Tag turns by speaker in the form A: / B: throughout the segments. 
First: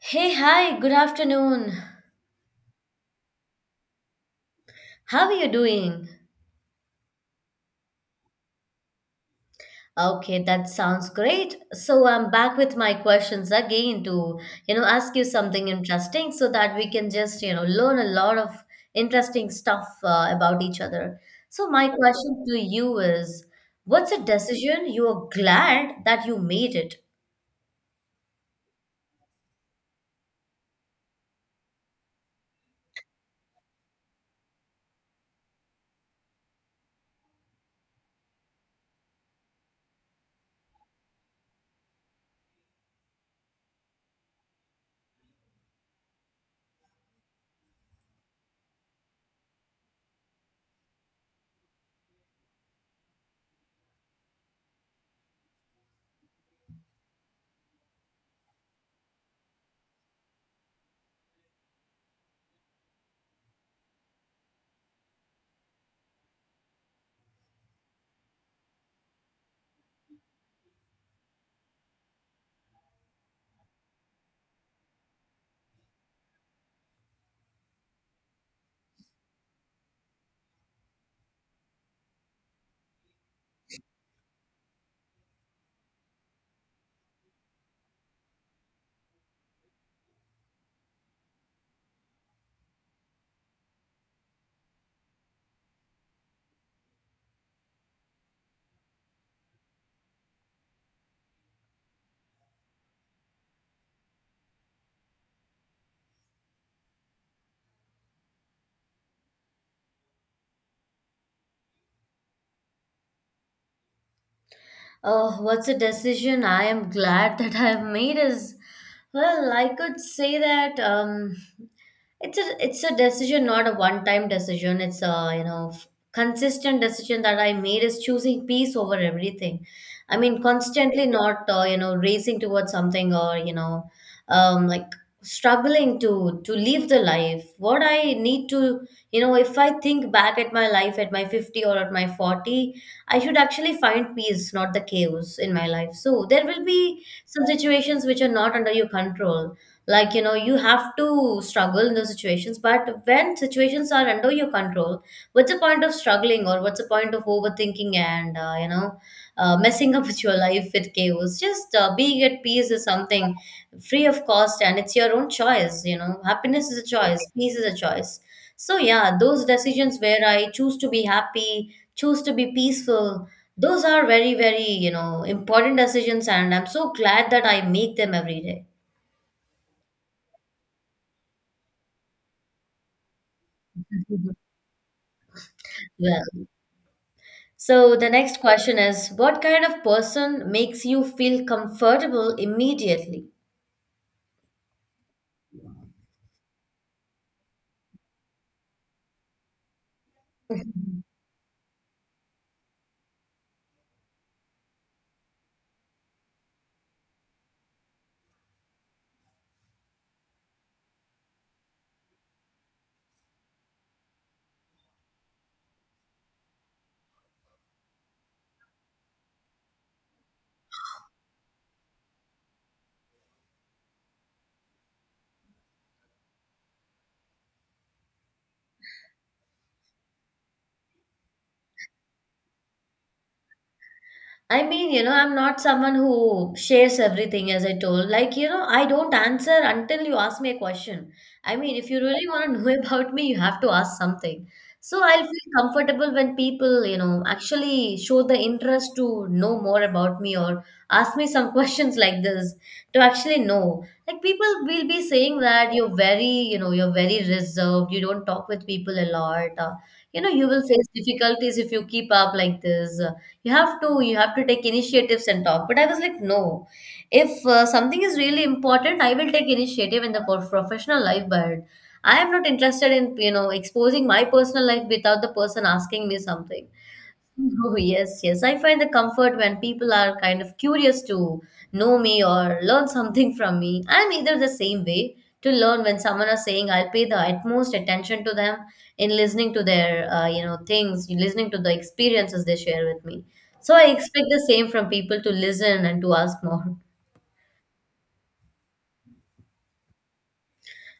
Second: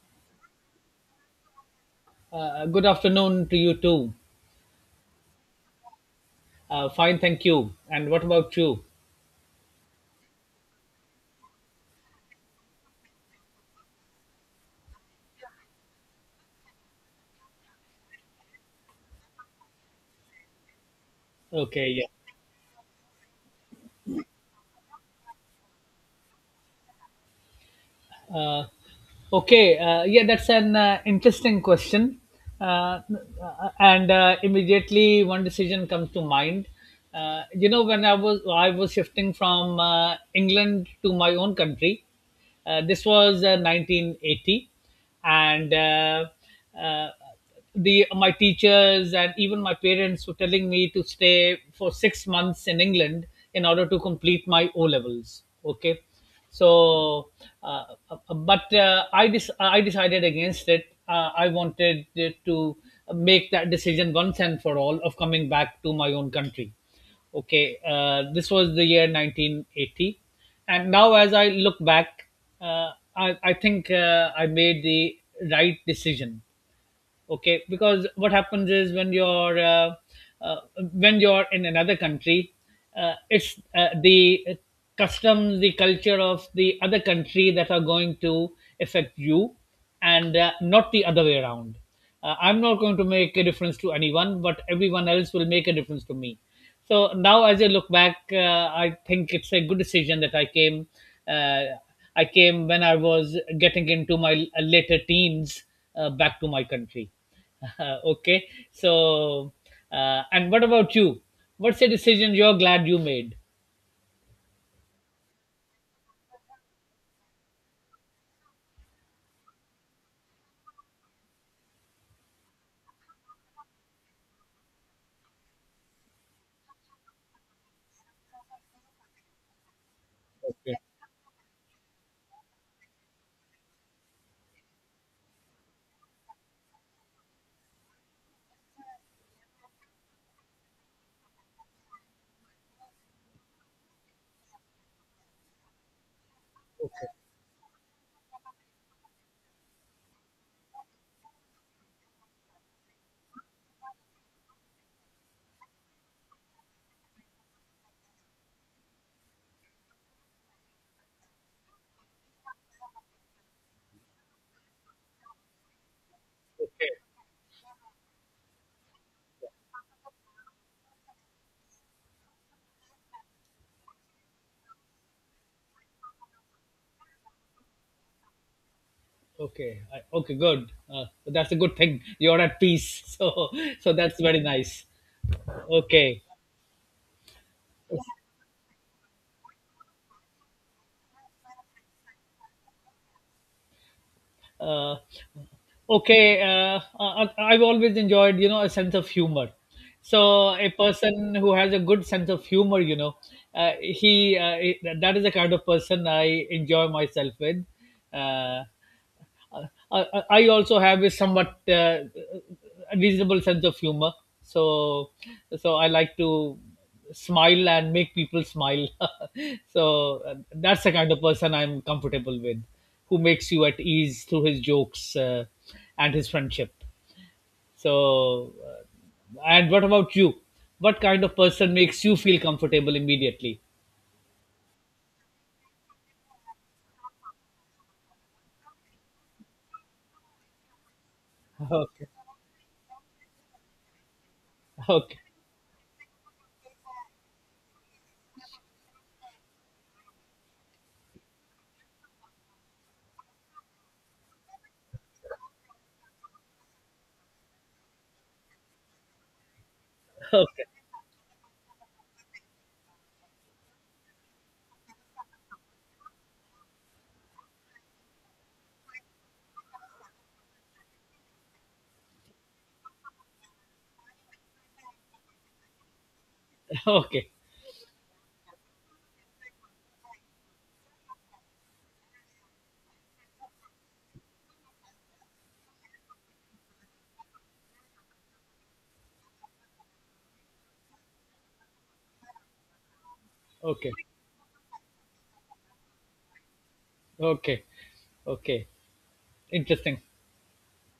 A: Hey, hi, good afternoon.
B: Good afternoon to you too.
A: How are you doing?
B: Fine, thank you. And what about you?
A: Okay, that sounds great. So I'm back with my questions again to, ask you something interesting so that we can just, learn a lot of interesting stuff about each other. So my
B: Okay, yeah.
A: question to you is, what's a decision you are glad that you made it?
B: Uh, okay, yeah, that's an interesting question. Uh, and Immediately one decision comes to mind. You know, when I was shifting from England to my own country, this was 1980, and uh, uh, the my teachers and even my parents were telling me to stay for 6 months in England in order to complete my O levels. Okay, so uh, but I decided against it. I wanted to make that decision once and for all of coming back to my own country. Okay, this was the year 1980, and now as I look back, uh, I think I made the right decision, okay, because what happens is when you're uh, when you're in another country, it's the customs, the culture of the other country that are going to affect you, and not the other way around. I'm not going to make a difference to anyone, but everyone else will make a difference to me. So now, as I look back, I think it's a good decision that I came. Uh, I came when I was getting into my later teens, back to my country. Okay, so and what about you? What's a decision you're glad you made?
A: Oh, what's a decision I am glad that I've made is, well, I could say that it's a decision, not a one time decision. It's a consistent decision that I made is choosing peace over everything. I mean,
B: Okay,
A: constantly not racing towards something or like struggling to live the life. What I need to if I think back at my life at my 50 or at my 40, I should actually find peace, not the chaos in my life. So there will be some situations which are not under your control like you have to struggle in those situations, but when situations are under your control, what's the point of struggling or what's the point of overthinking and messing up with your life with chaos. Just being at peace is something free of cost and it's your own choice. You know, happiness is a
B: okay,
A: choice, peace is a choice. So yeah, those decisions where I choose to be happy, choose to be peaceful, those are very, very, important decisions, and I'm so glad that I make them every day.
B: okay. Good. That's a good thing. You're at peace. So, so that's
A: Mhm.
B: very nice.
A: Yeah.
B: Okay.
A: So the next question is, what kind of person makes you feel comfortable immediately?
B: uh, I've always enjoyed, you know, a sense of humor. So a person who has a good sense of humor, you know, he that is the kind of person I enjoy myself with. uh, I, I also have a somewhat reasonable sense of humor, so so I like to smile and make people smile. So that's the kind of person I'm comfortable with, who makes you at ease through his jokes and his friendship. So, and what about you? What kind of person makes you feel comfortable immediately?
A: I mean, you know, I'm not someone who shares everything, as I told. Like, you know, I don't answer until you ask me a question. I mean, if you really want to know about me, you have to ask something. So
B: Okay,
A: I'll feel comfortable when people, you know, actually show the interest to know more about me or ask me some questions like this to actually know. Like, people will be saying that you're very, you know, you're very reserved, you don't talk with people a lot. You will
B: okay,
A: face difficulties if you keep up like this. You have to take initiatives and talk, but I was like, no, if something is really important, I will take initiative in the professional life, but I am not interested in, you know, exposing my personal life without the person asking me something.
B: okay,
A: Oh, yes, yes. I find the comfort when people are kind of curious to know me or learn something from me. I'm either the same way to learn. When someone is saying, I'll pay the utmost attention to them in listening to their things, listening to the experiences they share with me. So I
B: okay, okay,
A: expect the same from people, to listen and to ask more.
B: okay, okay. Interesting.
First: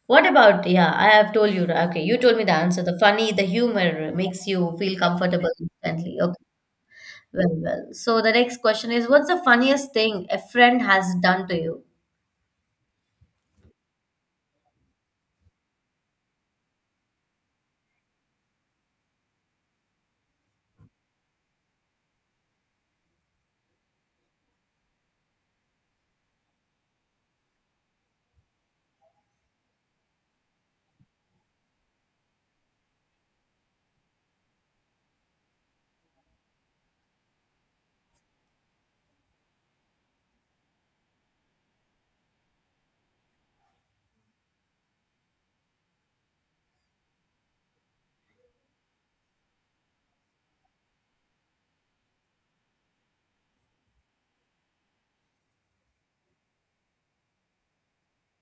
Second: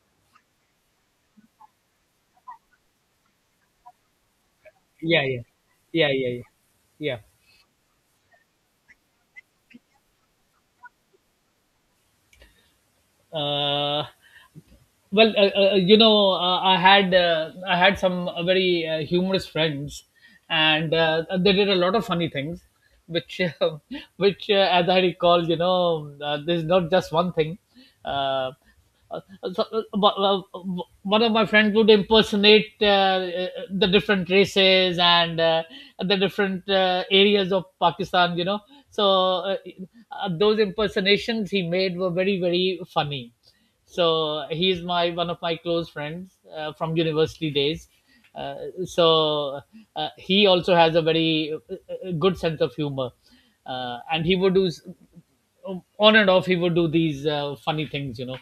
A: What about, yeah, I have told you, okay, you told me the answer. The funny, the humor makes you feel
B: Iya iya.
A: comfortable
B: Iya
A: instantly.
B: iya
A: Okay.
B: iya. Iya,
A: Well, well. So the next question is, what's the funniest thing a friend has done to you?
B: eee, well you know, I had some very humorous friends, and they did a lot of funny things which which as I recall, you know, there's not just one thing. uh, uh, One of my friends would impersonate the different races and the different areas of Pakistan, you know. So those impersonations he made were very, very funny. So he's my one of my close friends from university days. uh, so he also has a very good sense of humor, and he would on and off he would do these funny things, you know.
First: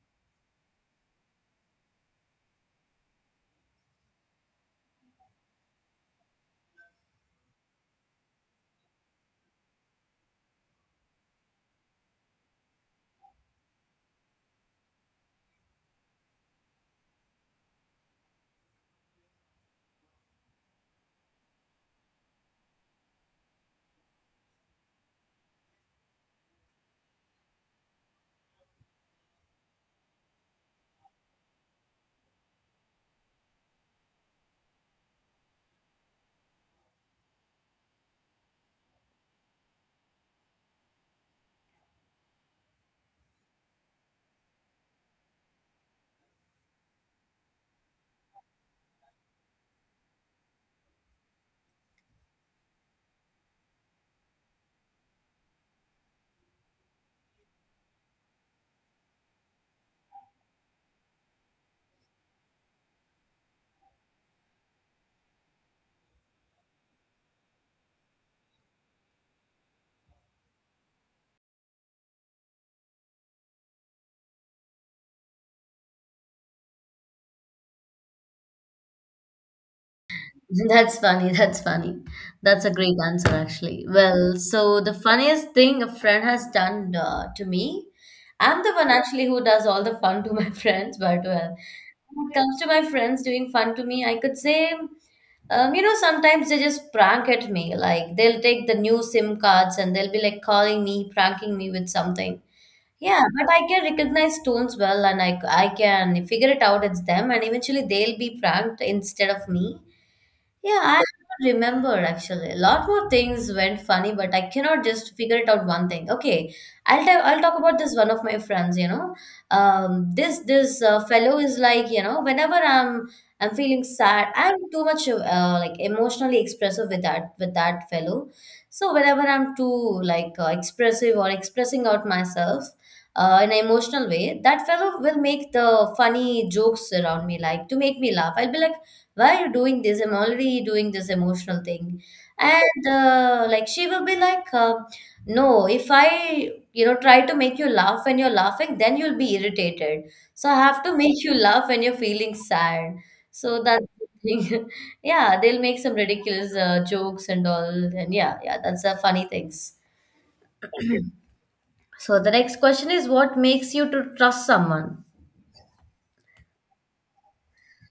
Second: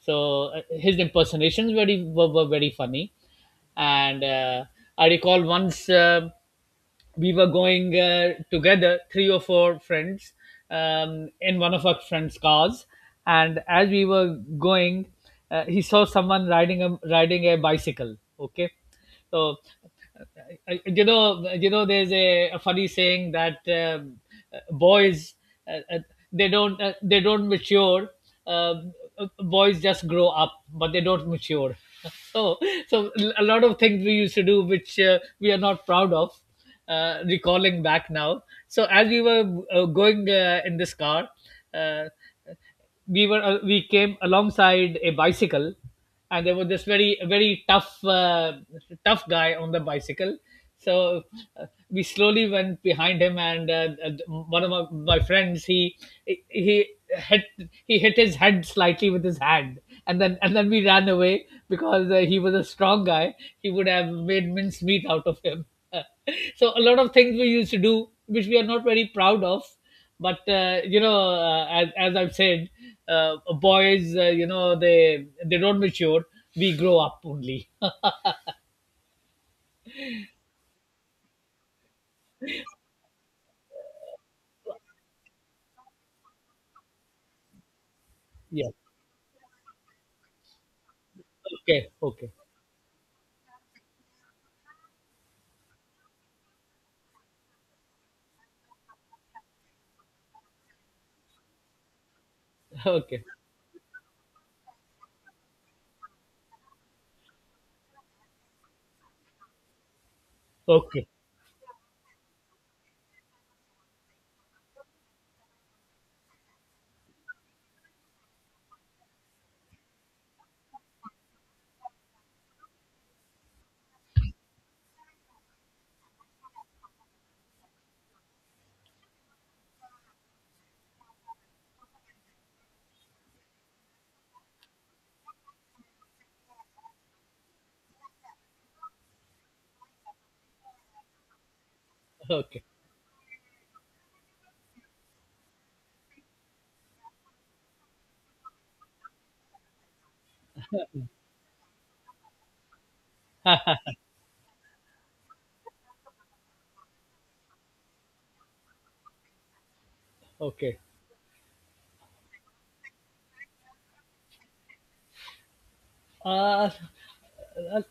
B: So his impersonations very were very funny. And I recall once, we were going together, three or four friends, in one of our friends' cars. And as we were going, he saw someone riding a bicycle. Okay, so you know, there's a funny saying that boys uh, uh, they don't mature. Um, Boys just grow up, but they don't mature. So, so a lot of things we used to do, which we are not proud of, recalling back now. So, as we were going in this car, uh, we came alongside a bicycle, and there was this very, very tough guy on the bicycle. So we slowly went behind him, and my friends, he he hit he hit his head slightly with his hand, and then we ran away because he was a strong guy. He would have made mincemeat out of him. So a lot of things we used to do, which we are not very proud of, but you know, as I've said, boys, you know, they don't mature. We grow up only.
A: That's funny. That's funny. That's a great answer, actually. Well, so the funniest thing a friend has done to me, I'm
B: Yeah,
A: the one actually who does all the fun to my friends, but well,
B: okay,
A: when
B: okay,
A: it comes to my friends doing fun to me, I could say, you know, sometimes they just prank at me. Like, they'll take the new SIM cards and they'll be like calling me, pranking me with something. Yeah,
B: okay,
A: but I can recognize stones well, and I can figure it out it's them, and eventually they'll be pranked instead of me. Yeah, I
B: okay,
A: don't remember actually. A lot more things went funny, but I cannot just figure it out one thing. Okay, I'll tell. I'll talk about this one of my friends. You know, this fellow is like, you know, whenever I'm feeling sad, I'm too much like emotionally expressive with that fellow. So whenever I'm too like expressive or expressing out myself. In an emotional way, that fellow will make the funny jokes around me, like, to make me laugh. I'll be like, why are you doing this? I'm already doing this emotional thing.
B: okay,
A: And like, she will be like, no, if I, you know, try to make you laugh when you're laughing, then you'll be irritated, so I have to make you laugh when you're feeling sad. So that's the thing. Yeah, they'll make some ridiculous jokes and all. And yeah, yeah, that's the funny things.
B: okay.
A: So the next question is, what makes you to trust someone?
B: uh, uh,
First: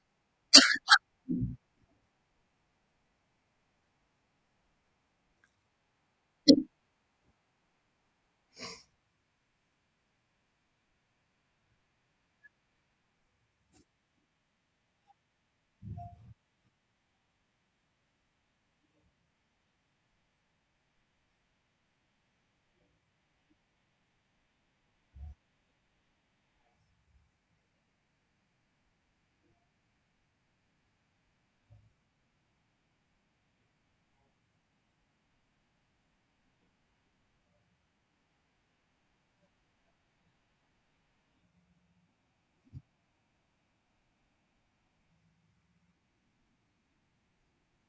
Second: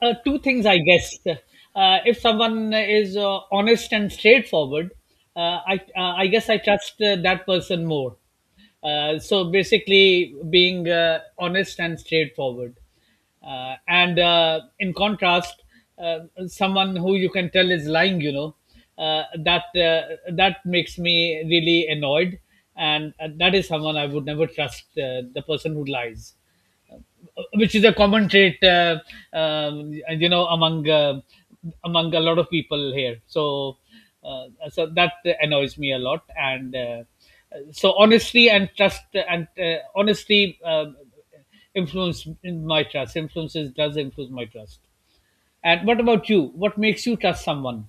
B: uh, Two things, I guess. If someone is honest and straightforward, I guess I trust that person more. So basically, being honest and straightforward, and in contrast, uh, someone who you can tell is lying, you know, that makes me really annoyed, and that is someone I would never trust. The person who lies, which is a common trait, you know, among a lot of people here. So, uh, so that annoys me a lot. And so, honesty and trust and honesty influence in my trust. influences, does influence my trust. And what about you? What makes you trust someone?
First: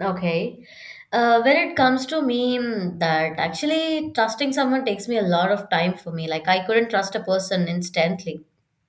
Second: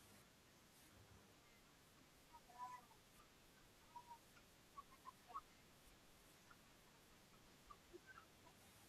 A: Okay. When it comes to me, that actually trusting someone takes me a lot of time for me. Like, I couldn't trust a person instantly.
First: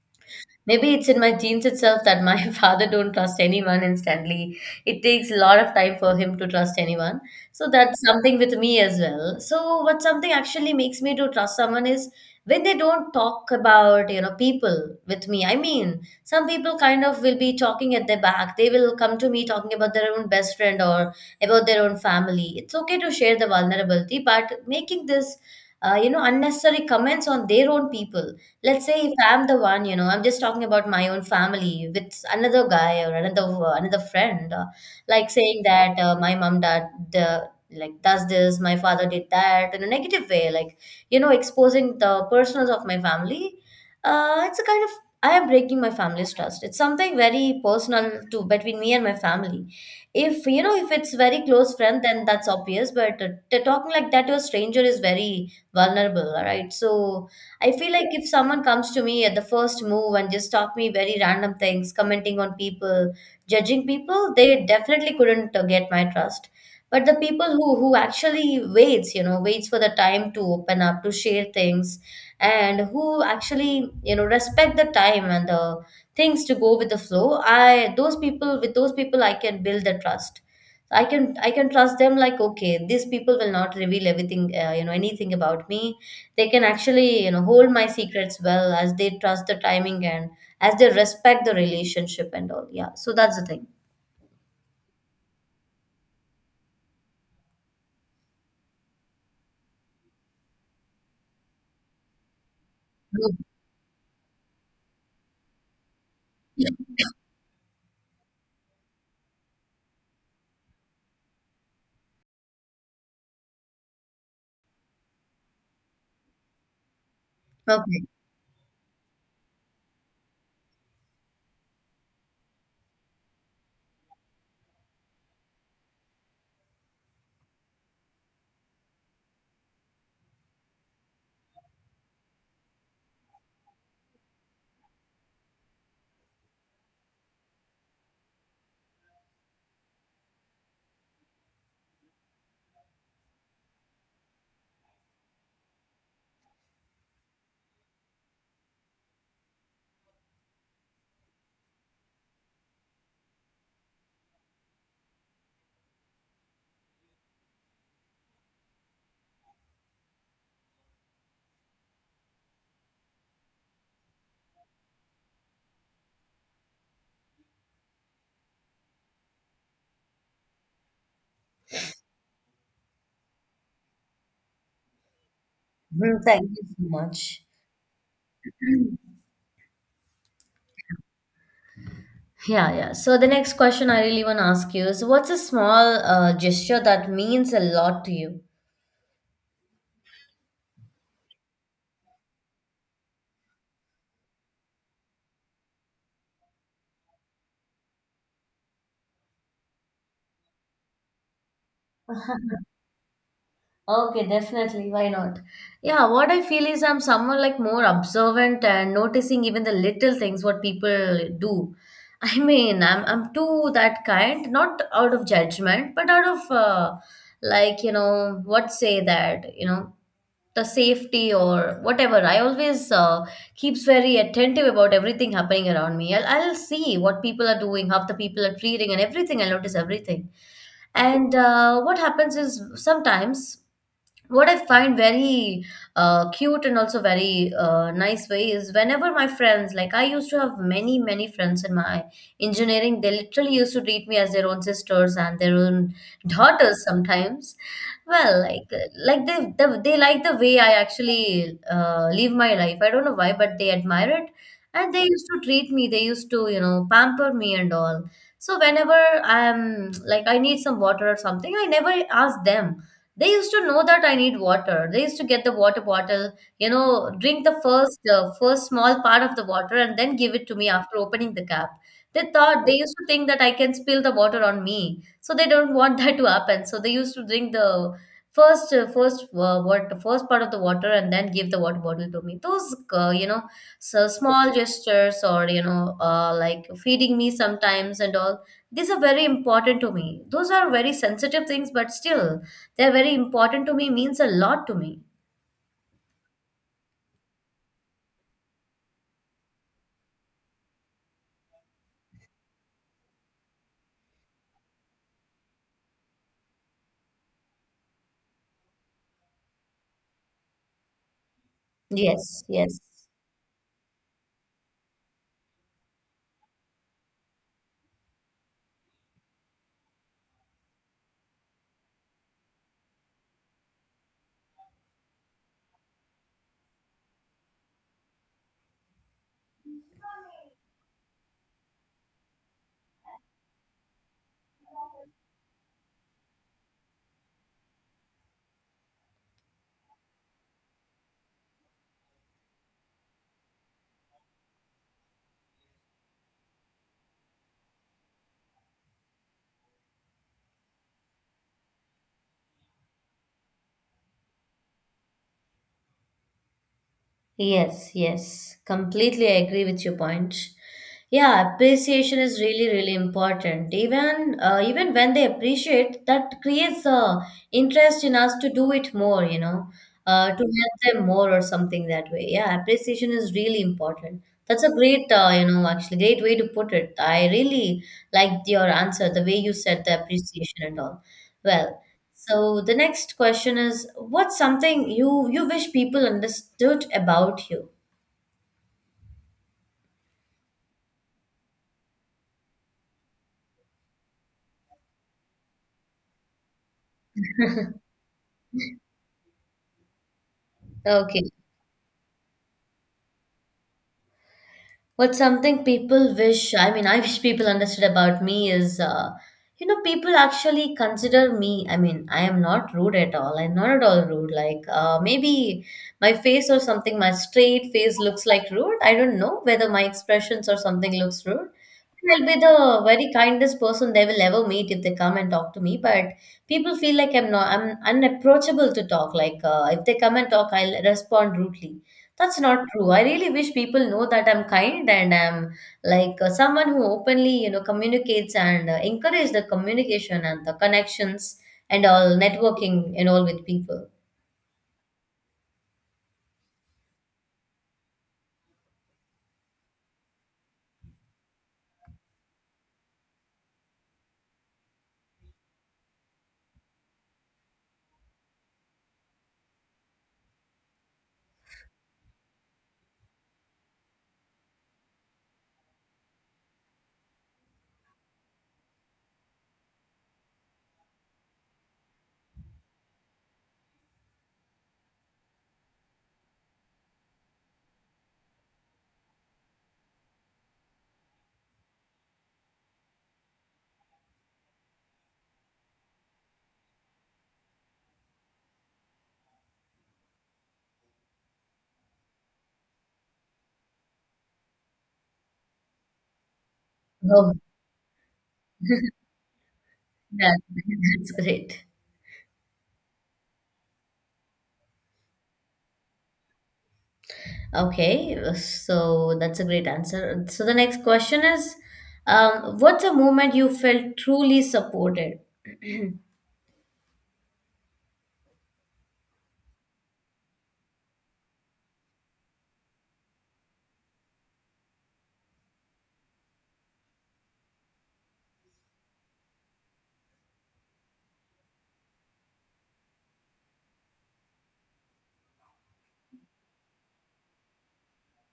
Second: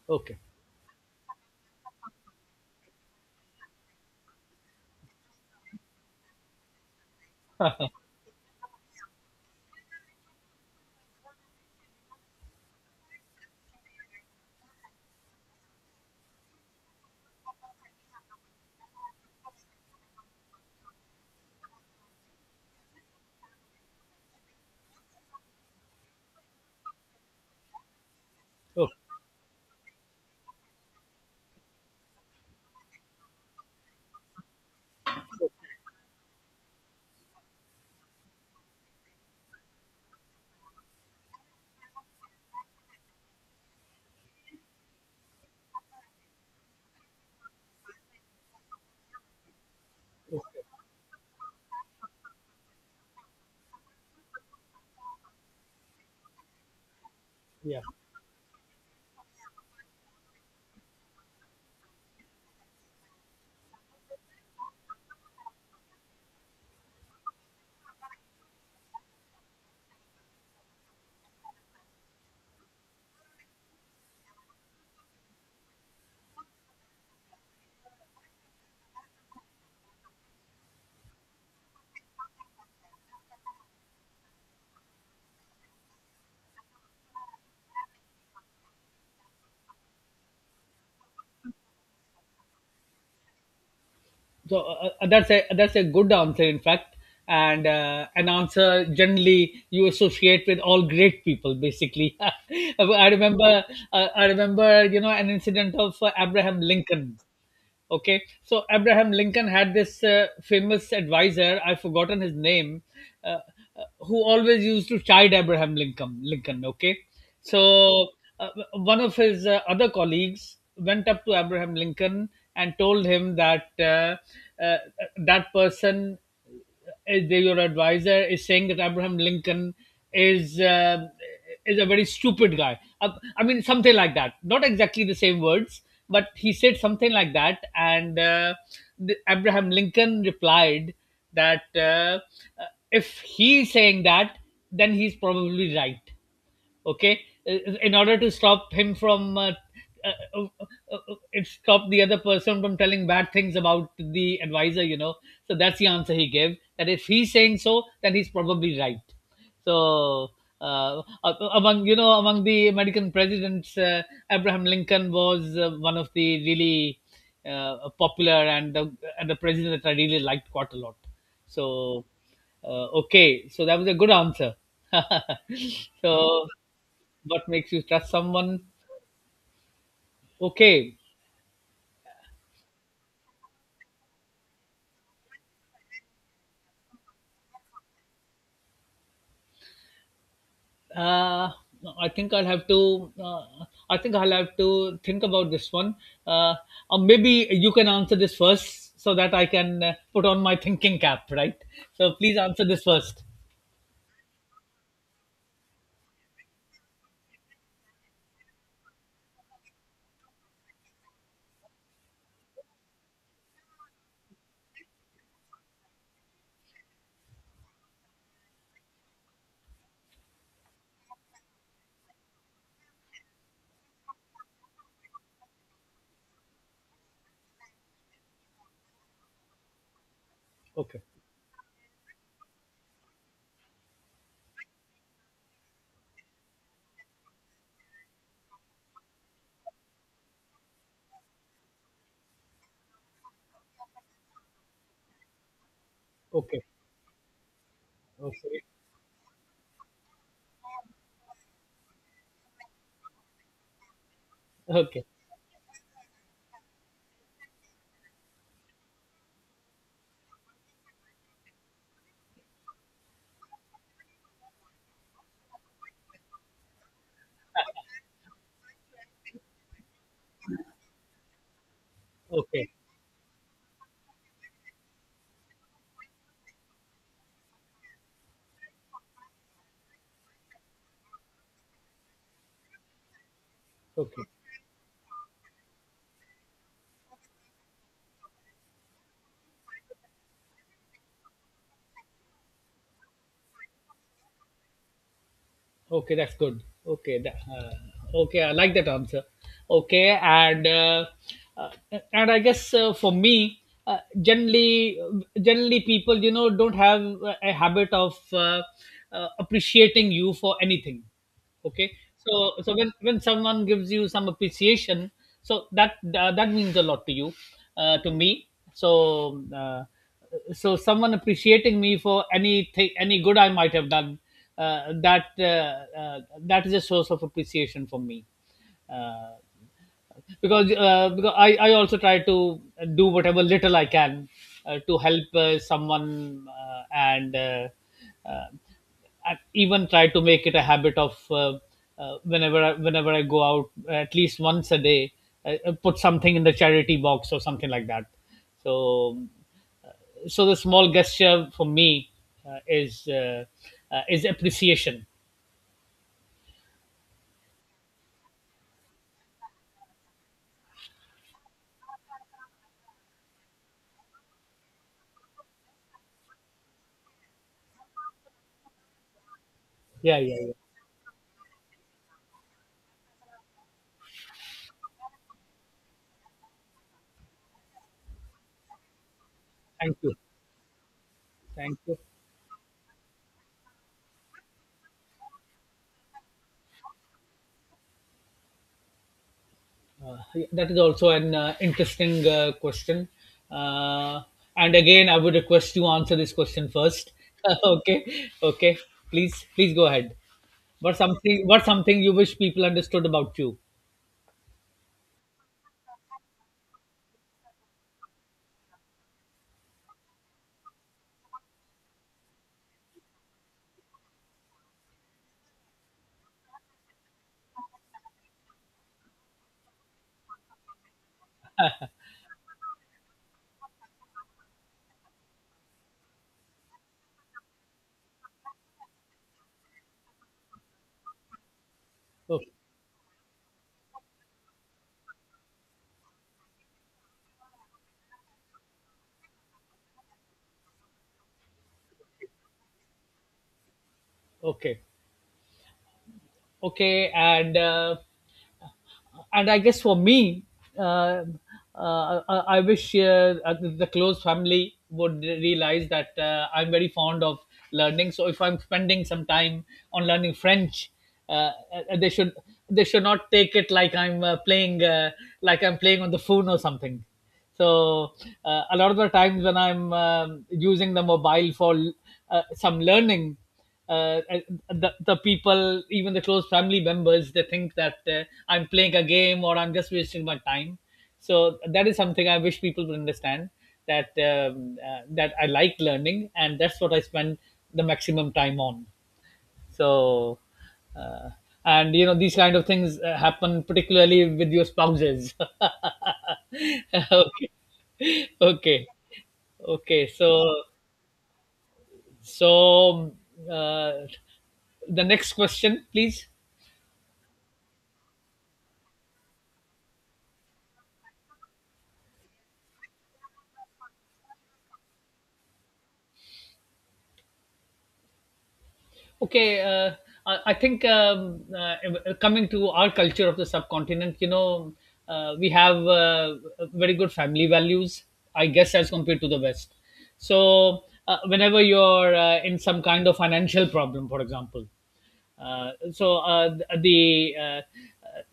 B: Okay.
A: Maybe it's in my genes itself that my father don't trust anyone instantly. It takes a lot of time for him to trust anyone. So that's something with me as well. So what something actually makes me to trust someone is when they don't talk about, you know, people with me. I mean, some people kind of will be talking at their back. They will come to me talking about their own best friend or about their own family. It's okay to share the vulnerability, but making this unnecessary comments on their own people, let's
B: Okay.
A: say if I'm the one, you know, I'm just talking about my own family with another guy or another another friend, like saying that my mom dad the like does this, my father did that in a negative way, like, you know, exposing the personals of my family. It's a kind of, I am breaking my family's trust. It's something very personal to between me and my family. If, you
B: Okay.
A: know, if it's very close friend, then that's obvious. But talking like that to a stranger is very vulnerable, all right. So I
B: Yeah.
A: feel like if someone comes to me at the first move and just talk me very random things, commenting on people, judging people, they definitely couldn't get my trust. But the people who actually waits, you know, waits for the time to open up, to share things, and who actually, you know, respect the time and the things to go with the flow, I those people, with those people I can build the trust. I can trust them, like, okay, these people will not reveal everything, anything about me. They can actually, you know, hold my secrets well, as they trust the timing and as they respect the relationship and all. Yeah, so that's the thing.
B: So that's a good answer, in fact, and an answer generally you associate with all great people, basically. I remember, I remember, you know, an incident of Abraham
A: Yeah.
B: Lincoln. Okay, so Abraham Lincoln had this famous advisor, I've forgotten his name, uh, who always used to chide Abraham Lincoln, okay.
A: Okay.
B: So one of his other colleagues went up to Abraham Lincoln and told him that uh, that person your advisor is saying that Abraham Lincoln is uh, is a very stupid guy. I mean, something like that. Not exactly the same words, but he said something like that. And the, Abraham Lincoln replied that if he's saying that, then he's probably right, okay. In order to stop him from uh, uh, it stop the other person from telling bad things about the advisor, you know. So that's the answer he gave, that if he's saying so, then he's probably right. So uh, among, you know, among the American presidents, Abraham Lincoln was one of the really popular, and and the president that I really liked quite a lot. So okay, so that was a good answer.
A: Mm, thank
B: So
A: you so much.
B: what makes you trust someone? Okay.
A: Yeah, yeah, so the next question I really want to ask you is, what's a small gesture that means a lot to you?
B: uh, i think i'll have to uh, I think I'll have to think about this one. uh, or maybe you can answer this first so that I can put on my thinking cap, right? So please answer this first.
A: Okay, definitely. Why not? Yeah, what I feel is, I'm someone like more observant and noticing even the little things what people do. I mean, I'm too that kind, not out of judgment, but out of like, you know, what say that, you know, the safety or whatever. I always keeps very attentive about everything happening around me. I'll see what people are doing, how the people are treating, and everything. I'll notice everything.
B: Okay,
A: And what happens is, sometimes what I find very cute and also very nice way is, whenever my friends, like I used to have many, many friends in my engineering, they literally used to treat me as their own sisters and their own
B: okay,
A: daughters sometimes. Well,
B: okay,
A: like they the, they like the way I actually live my life. I don't know why, but they admire it, and they
B: okay,
A: used to treat me. They used to, you know, pamper me and all. So whenever I'm like I need some water or something, I never ask them. They used to know that I need water. They used to get the water bottle, you know, drink the first small part of the water and then give it to me after opening the cap.
B: okay,
A: They used to think that I can spill the water on me, so they don't want that to happen. So they used to drink the first part of the water and then give the water bottle to me. Those uh, you know so
B: okay.
A: small gestures, or, you know, like feeding me sometimes and all, these are very important to me. Those are very sensitive things, but still they're very important to me, means a lot to me.
B: Okay, that's good. Okay, okay, I like that answer. Okay, uh, and I guess for me, generally people, you know, don't have a habit of appreciating you for anything, okay.
A: Yes,
B: So so
A: yes,
B: when someone gives you some appreciation, so that that means a lot to you, to me. So so someone appreciating me for anything, any good I might have done, uh, that uh, that is a source of appreciation for me, uh, because I also try to do whatever little I can to help someone, and uh, I even try to make it a habit of whenever I go out at least once a day, I put something in the charity box or something like that. So so the small gesture for me uh, is uh, is appreciation.
A: yes, yes. Completely I agree with your point. Yeah, appreciation is really, really important. Even when they appreciate, that creates a interest in us to do it more, you know,
B: Yeah,
A: uh, to
B: yeah, yeah.
A: help them more or something that way. Yeah, appreciation is really important. That's a great, actually great way to put it. I really liked your answer, the way you said
B: Thank
A: the
B: you,
A: appreciation and all.
B: thank
A: Well,
B: you.
A: so the next question is, what's something you wish people understood about you?
B: Yeah, that is also an interesting question. Uh, and again, I would request you answer this question first. Okay, okay. Please, please go ahead. What
A: Okay.
B: something? What something you wish people understood about you?
A: What's something people wish, I mean, I wish people understood about me is, people actually consider me. I mean, I am not rude at all. I'm not at all rude. Like, maybe my face or something, my straight face looks like rude. I don't know whether my expressions or something looks rude. I'll be the very kindest person they will ever meet if they come and talk to me. But people feel like I'm not, I'm unapproachable to talk. Like if they come and talk, I'll respond rudely. That's
B: Oh,
A: not true. I really wish people know that I'm kind and I'm like, someone who openly, communicates and encourage the communication and the connections and all networking and all with people.
B: okay, okay, and I guess for me, uh, I wish the close family would realize that I'm very fond of learning. So if I'm spending some time on learning French, uh, uh, they should they should not take it like I'm playing like I'm playing on the phone or something. So a lot of the times when I'm using the mobile for some learning, uh, the people, even the close family members, they think that I'm playing a game or I'm just wasting my time. So that is something I wish people would understand, that that I like learning and that's what I spend the maximum time on. So uh, and you know these kind of things happen particularly with your spouses.
A: Oh,
B: Okay, okay, okay.
A: yeah,
B: So.
A: that's great.
B: So uh, the next question, please.
A: Okay, so that's a great answer. So the next question is, what's a moment you felt truly supported?
B: Okay, uh, I think coming to our culture of the subcontinent, we have very good family values, I guess, as compared to the West. So whenever you're in some kind of financial problem, for example. Uh, so uh, the uh,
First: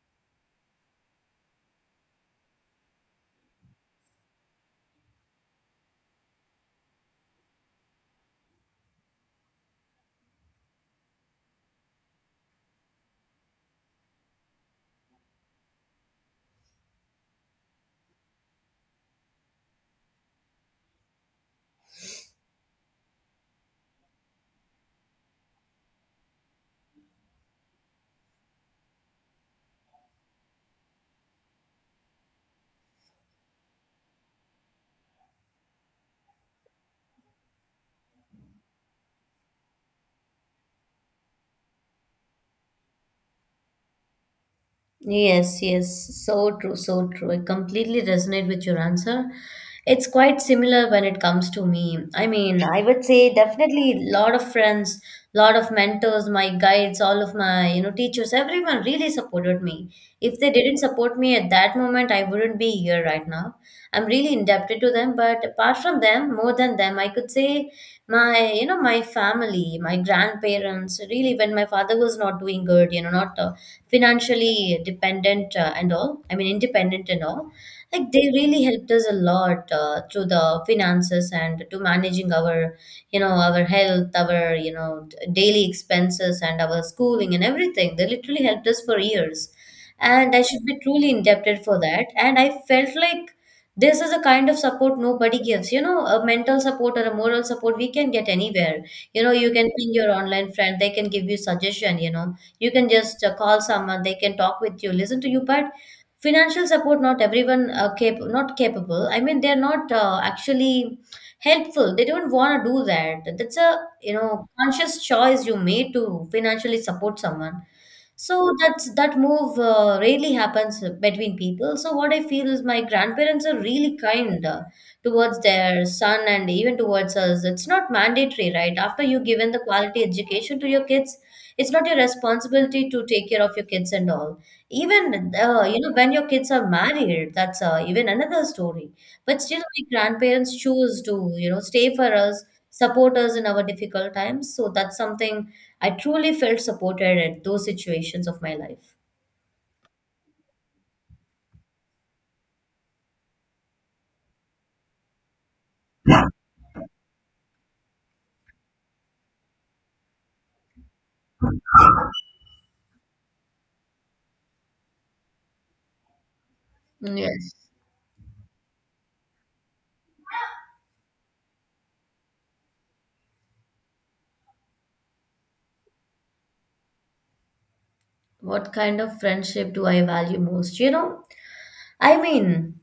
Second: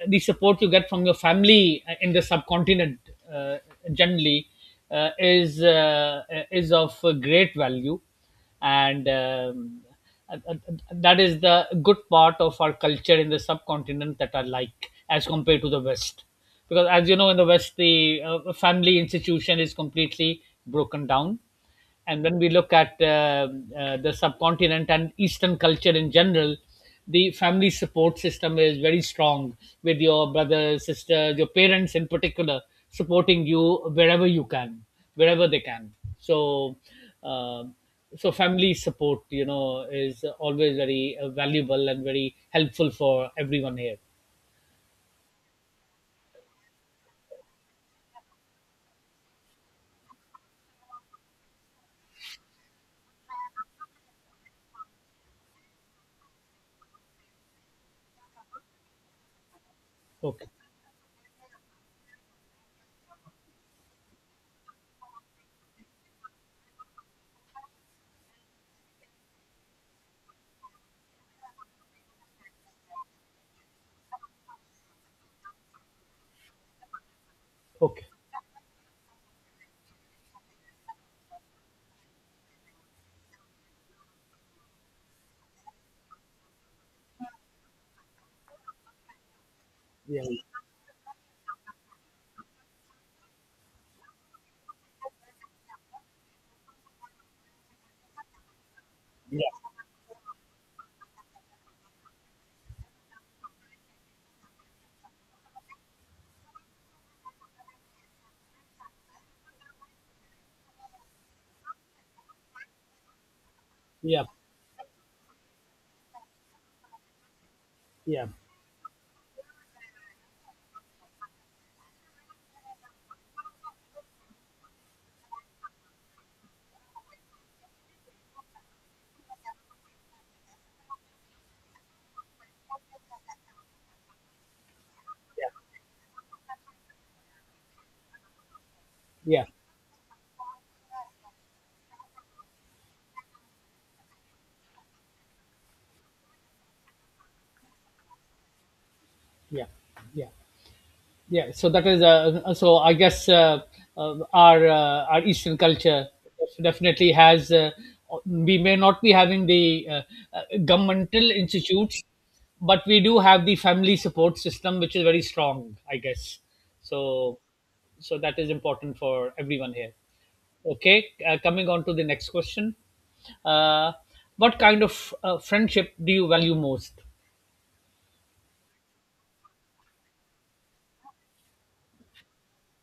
B: the support you get from your family in the subcontinent uh, generally uh, is uh, is of great value, and that is the good part of our culture in the subcontinent that I like as compared to the West, because as you know in the West the family institution is completely broken down, and when we look at the subcontinent and eastern culture in general, the family support system is very strong, with your brothers, sisters, your parents in particular supporting you wherever you can, wherever they can so um so family support is always very valuable and very helpful for everyone here.
A: Yes, yes, so true, so true. I completely resonate with your answer. It's quite similar when it comes to me. I mean, I would say definitely lot of friends, lot of mentors, my guides, all of my, teachers, everyone really supported me. If
B: Okay,
A: they didn't support me at that moment, I wouldn't be here right now. I'm really indebted to them, but apart from them, more than them, I could say my family, my grandparents, really when my father was not doing good, not financially dependent and all, I mean independent and all. Like
B: okay,
A: they really helped us a lot through the finances and to managing our our health, our daily expenses and our schooling, and everything they literally helped us for years.
B: yeah,
A: And I should be truly indebted for that, and I felt like this is a kind of support nobody gives. A mental support or a moral support we can get anywhere.
B: yeah,
A: You can ping your online friend, they can give you suggestion. You can just call someone, they can talk with you, listen to you. But financial support, not everyone not capable, I mean they're not actually helpful. They don't want to do that. That's a you
B: yeah,
A: know conscious choice you made to financially support someone.
B: yeah,
A: So that move rarely happens between people. So what I feel is my grandparents are really kind towards their son and even towards us. It's not mandatory, right? After you given the quality education to your kids, it's not your responsibility to take care of your kids and all. Even
B: yeah,
A: when your kids are married, that's even another story. But
B: yeah,
A: still, my grandparents choose to stay for us, support us in our difficult times. So that's something I truly felt supported at those situations of my life.
B: yeah. Yeah. Yeah, so that is so. I guess our Eastern culture definitely has. We may not be having the governmental institutes, but we do have the family support system, which is very strong. I guess so.
A: Yes.
B: So that is important for everyone here. Okay, Coming on to the next question. Uh, what kind of friendship do you value most?
A: What kind of friendship do I value most? You know, I mean,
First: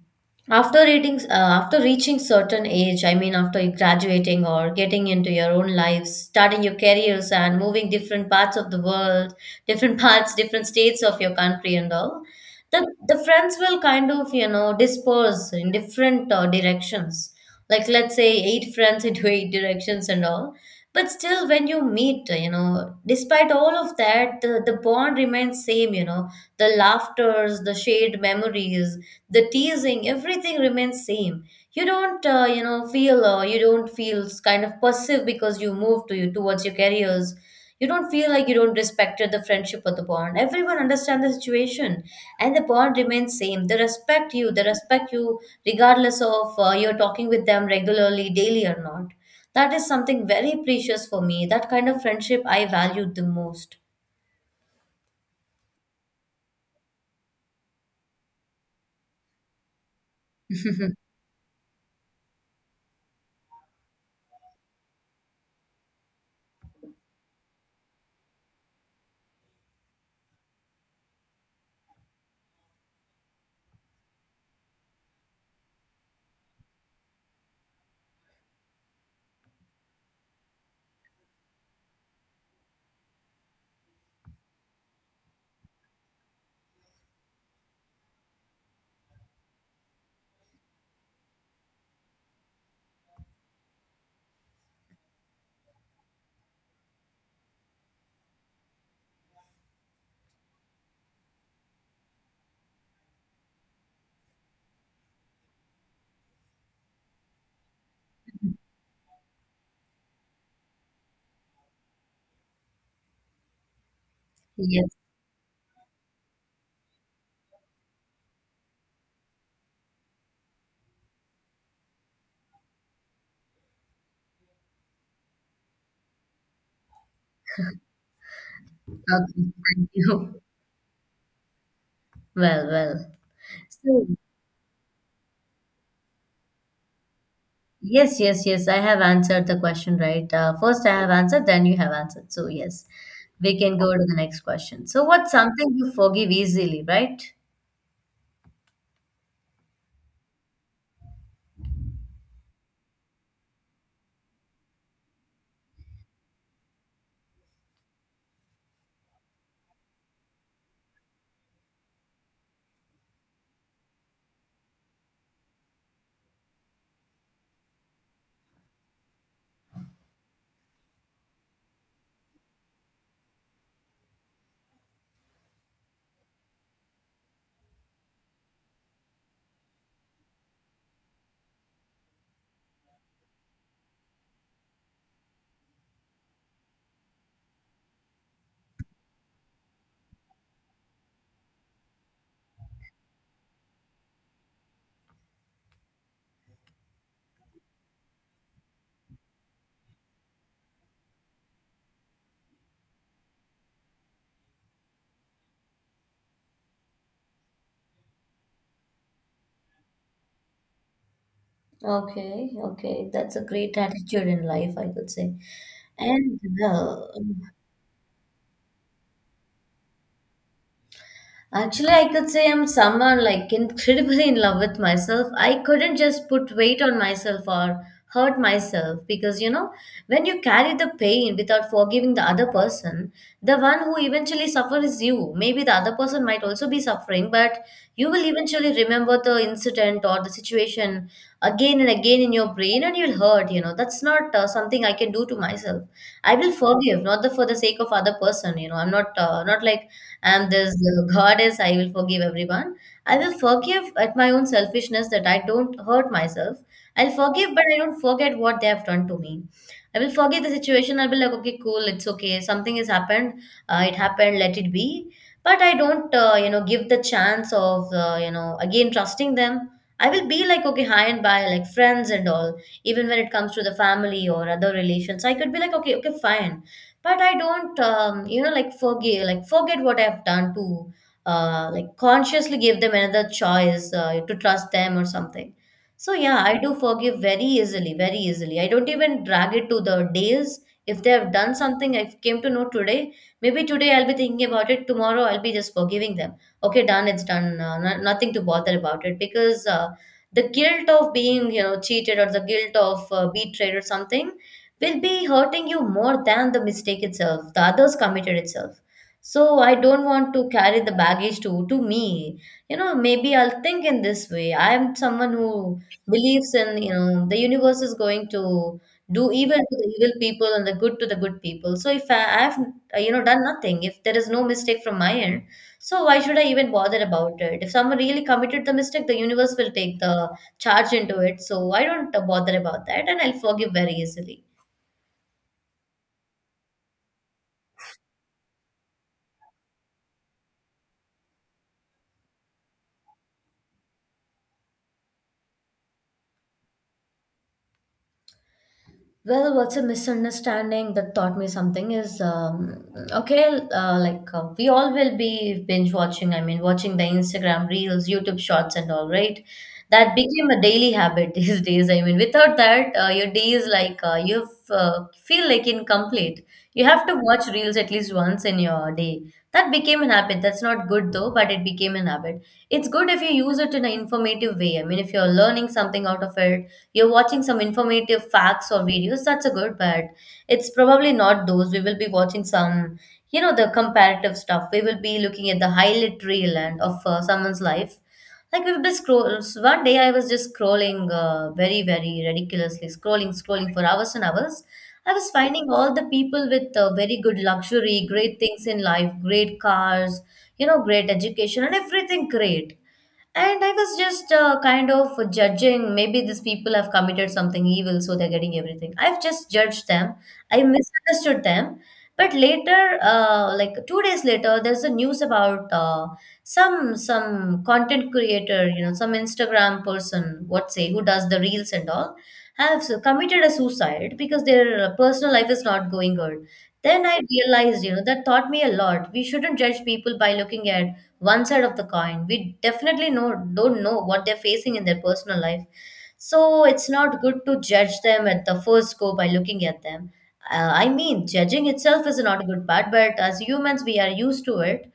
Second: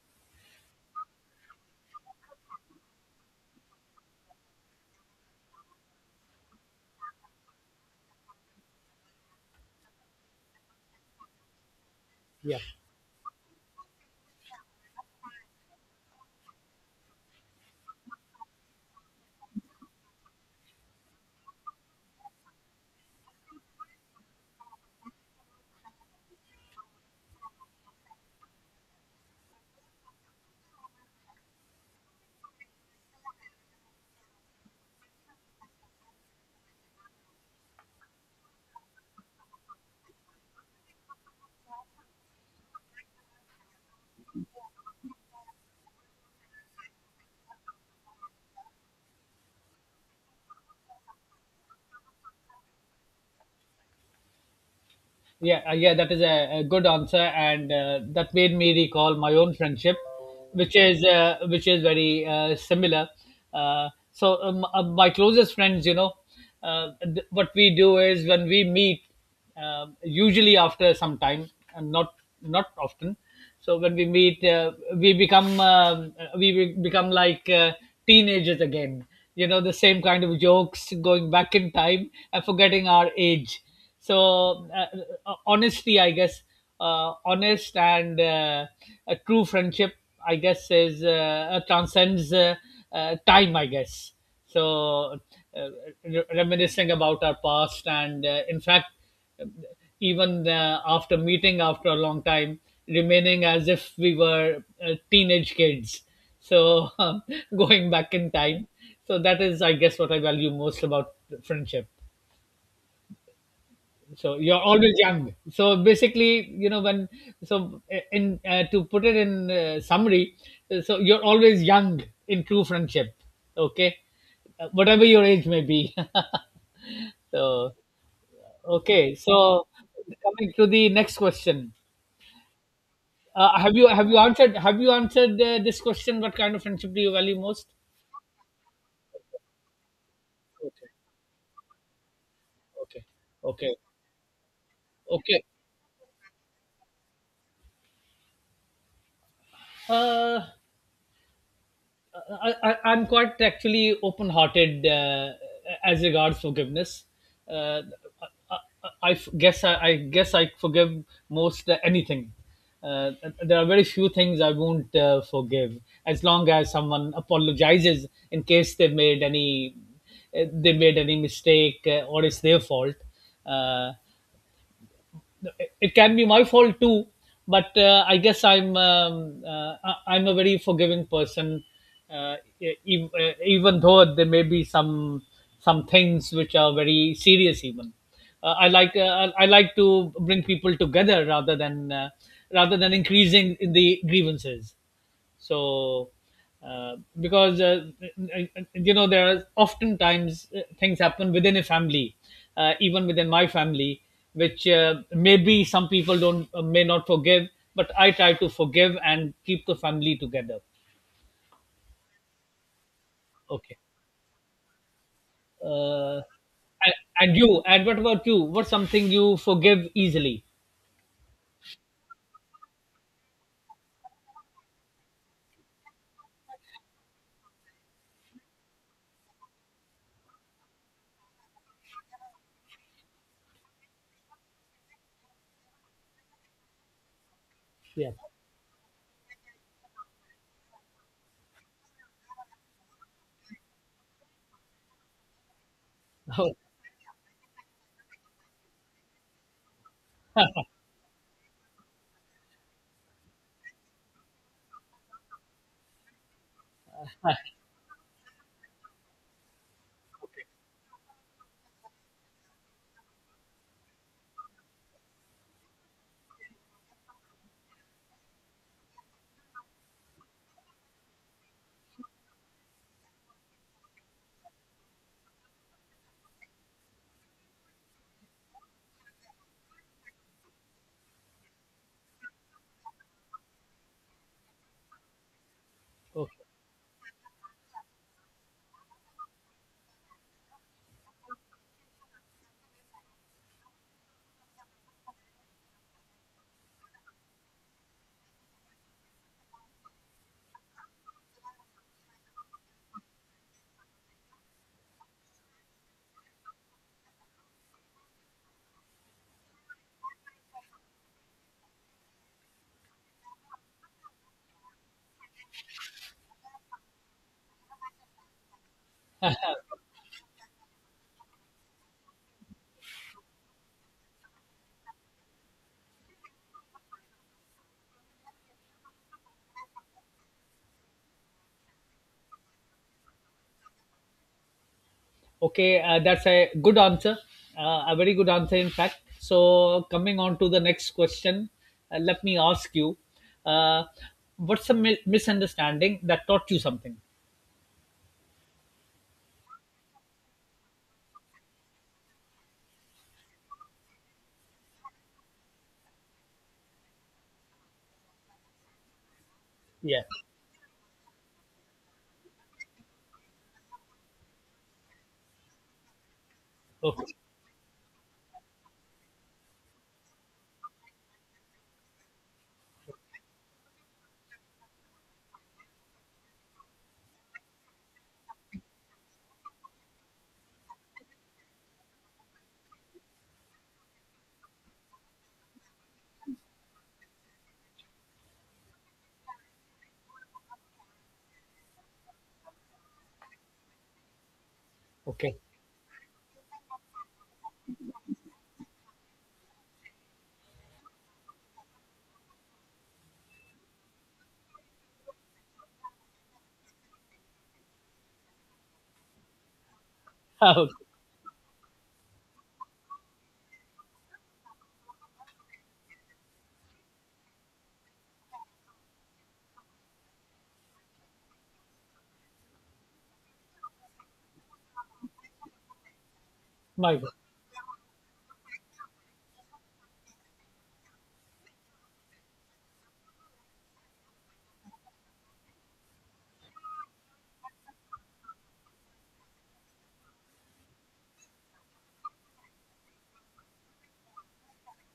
A: after reaching certain age, I mean, after graduating or getting into your own lives, starting your careers and moving different parts of the world, different parts, different states of your country and all,
B: Yeah.
A: the friends will kind of, disperse in different directions. Like, let's say eight friends into eight directions and all. But still, when you meet, despite all of that, the bond remains same. The laughters, the shared memories, the teasing, everything remains same. You don't you know feel you don't feel kind of passive because you move to you towards your careers. You don't feel like you don't respect the friendship or the bond. Everyone understands the situation, and the bond remains same. They respect you, they respect you regardless of you're talking with them regularly, daily or not. That is something very precious for me. That kind of friendship I value the most.
B: Yeah, that is a good answer, and that made me recall my own friendship, which is very similar. My closest friends, what we do is when we meet, usually after some time, and not often. So when we meet, we become become like teenagers again. You know, the same kind of jokes, going back in time and forgetting our age. So honesty, I guess, honest and a true friendship, I guess, is transcends time. I guess. So uh, Reminiscing about our past, and in fact, even after meeting after a long time, remaining as if we were teenage kids. So going back in time. So that is, I guess, what I value most about friendship. So you're always
A: Yes.
B: young, so basically, you know, when... So in to put it in summary, so you're always young in true friendship. Okay. Whatever your age may be. So, okay,
A: Okay.
B: so
A: Thank you.
B: coming to the next question,
A: Well, well. So,
B: have you answered this question, what kind of friendship do you value most?
A: yes, yes, yes. I have answered the question, right? First,
B: Okay,
A: I have answered, then you have answered. So yes,
B: okay,
A: we
B: okay,
A: can go to the next question. So, what's
B: okay.
A: something you forgive easily, right?
B: Uh I, I, I'm quite actually open-hearted as regards forgiveness. Uh, I, I, I guess I forgive most anything. Uh, there are very few things I won't forgive, as long as someone apologizes in case they made any mistake or it's their fault. Uh, it can be my fault too, but I guess I'm am a very forgiving person. uh, Even though there may be some things which are very serious even, I like to bring people together rather than increasing the grievances. So because you know, there are oftentimes things happen within a family, even within my family, which maybe some people don't may not forgive, but I try to forgive and keep the family together.
A: Okay, okay. That's a great
B: Okay.
A: attitude in life, I could say.
B: uh,
A: And
B: and,
A: well,
B: and you, and what about you, what's something you forgive easily?
A: actually, I could say I'm someone like incredibly in love with myself. I couldn't just put weight on myself or hurt myself, because when you carry the pain without forgiving the other person, the one who eventually suffers is you. Maybe the other person might also be suffering, but you
B: Yeah.
A: will eventually remember the incident or the situation again and again in your brain, and you'll hurt. That's not something I can do to myself. I will
B: Oh.
A: forgive, not for the sake of other person. I'm not like and this god is, I will forgive everyone. I will forgive at my own selfishness that I don't hurt myself. I'll forgive, but I don't forget what they have done to me. I will forgive the situation. I'll be like, okay, cool, it's okay, something has happened, it happened, let it be. But I don't give the chance of again trusting them. I will be like, okay, hi and bye, like friends and all. Even when it comes to the family or other relations, I could be like, okay, okay, fine. But I don't like forget what I've done to, like consciously give them another choice to trust them or something. So yeah,
B: Okay.
A: I do forgive very easily, very easily. I don't even drag it to the days. If they have done something I came to know today, maybe today I'll be thinking about it, tomorrow I'll be just forgiving them. Okay, done, it's done, no, nothing to bother about it. Because the guilt of being cheated or the guilt of betrayed or something will be hurting you more than the mistake itself, the others committed itself. So I don't want to carry the baggage to me. You know, maybe I'll think in this way. I am someone who believes in, the universe is going to do evil to the evil people and the good to the good people. So if I have, done nothing, if there is no mistake from my end, so why should I even bother about it? If someone really committed the mistake, the universe will take the charge into it. So I don't bother about that, and I'll forgive very easily.
B: Okay, that's a good answer. A very good answer, in fact. So, coming on to the next question, let me ask you uh, what's a misunderstanding that taught you something?
A: Well, what's a misunderstanding that taught me something is, okay, like we all will be binge watching. I mean, watching the Instagram reels, YouTube shorts, and all, right?
B: Yeah.
A: That became a daily habit these days. I mean, without that, your day is like you feel like incomplete. You have
B: Okay.
A: to watch reels at least once in your day. That became an habit. That's not good though, but it became an habit. It's good if you use it in an informative way. I mean, if you're learning something out of it, you're watching some informative facts or videos, that's a good. But it's probably not those, we will be watching some, the comparative stuff. We will be looking at the highlight reel and of someone's life. Like we will been scrolls. One day I was just scrolling very very ridiculously, scrolling scrolling for hours and hours. I was
B: Okay.
A: finding all the people with very good luxury, great things in life, great cars, great education, and everything great. And I was just kind of judging. Maybe these people have committed something evil, so they're getting everything. I've just judged them. I
B: Okay.
A: misunderstood them. But later, like 2 days later, there's a news about some content creator, some Instagram person, what say, who does the reels and all, have committed a suicide because their personal life is not going good.
B: My
A: Then
B: God.
A: I realized, that taught me a lot. We shouldn't judge people by looking at one side of the coin. We definitely know don't know what they're facing in their personal life. So it's not good to judge them at the first go by looking at them. I mean, judging itself is not a good part, but as humans, we are used to it.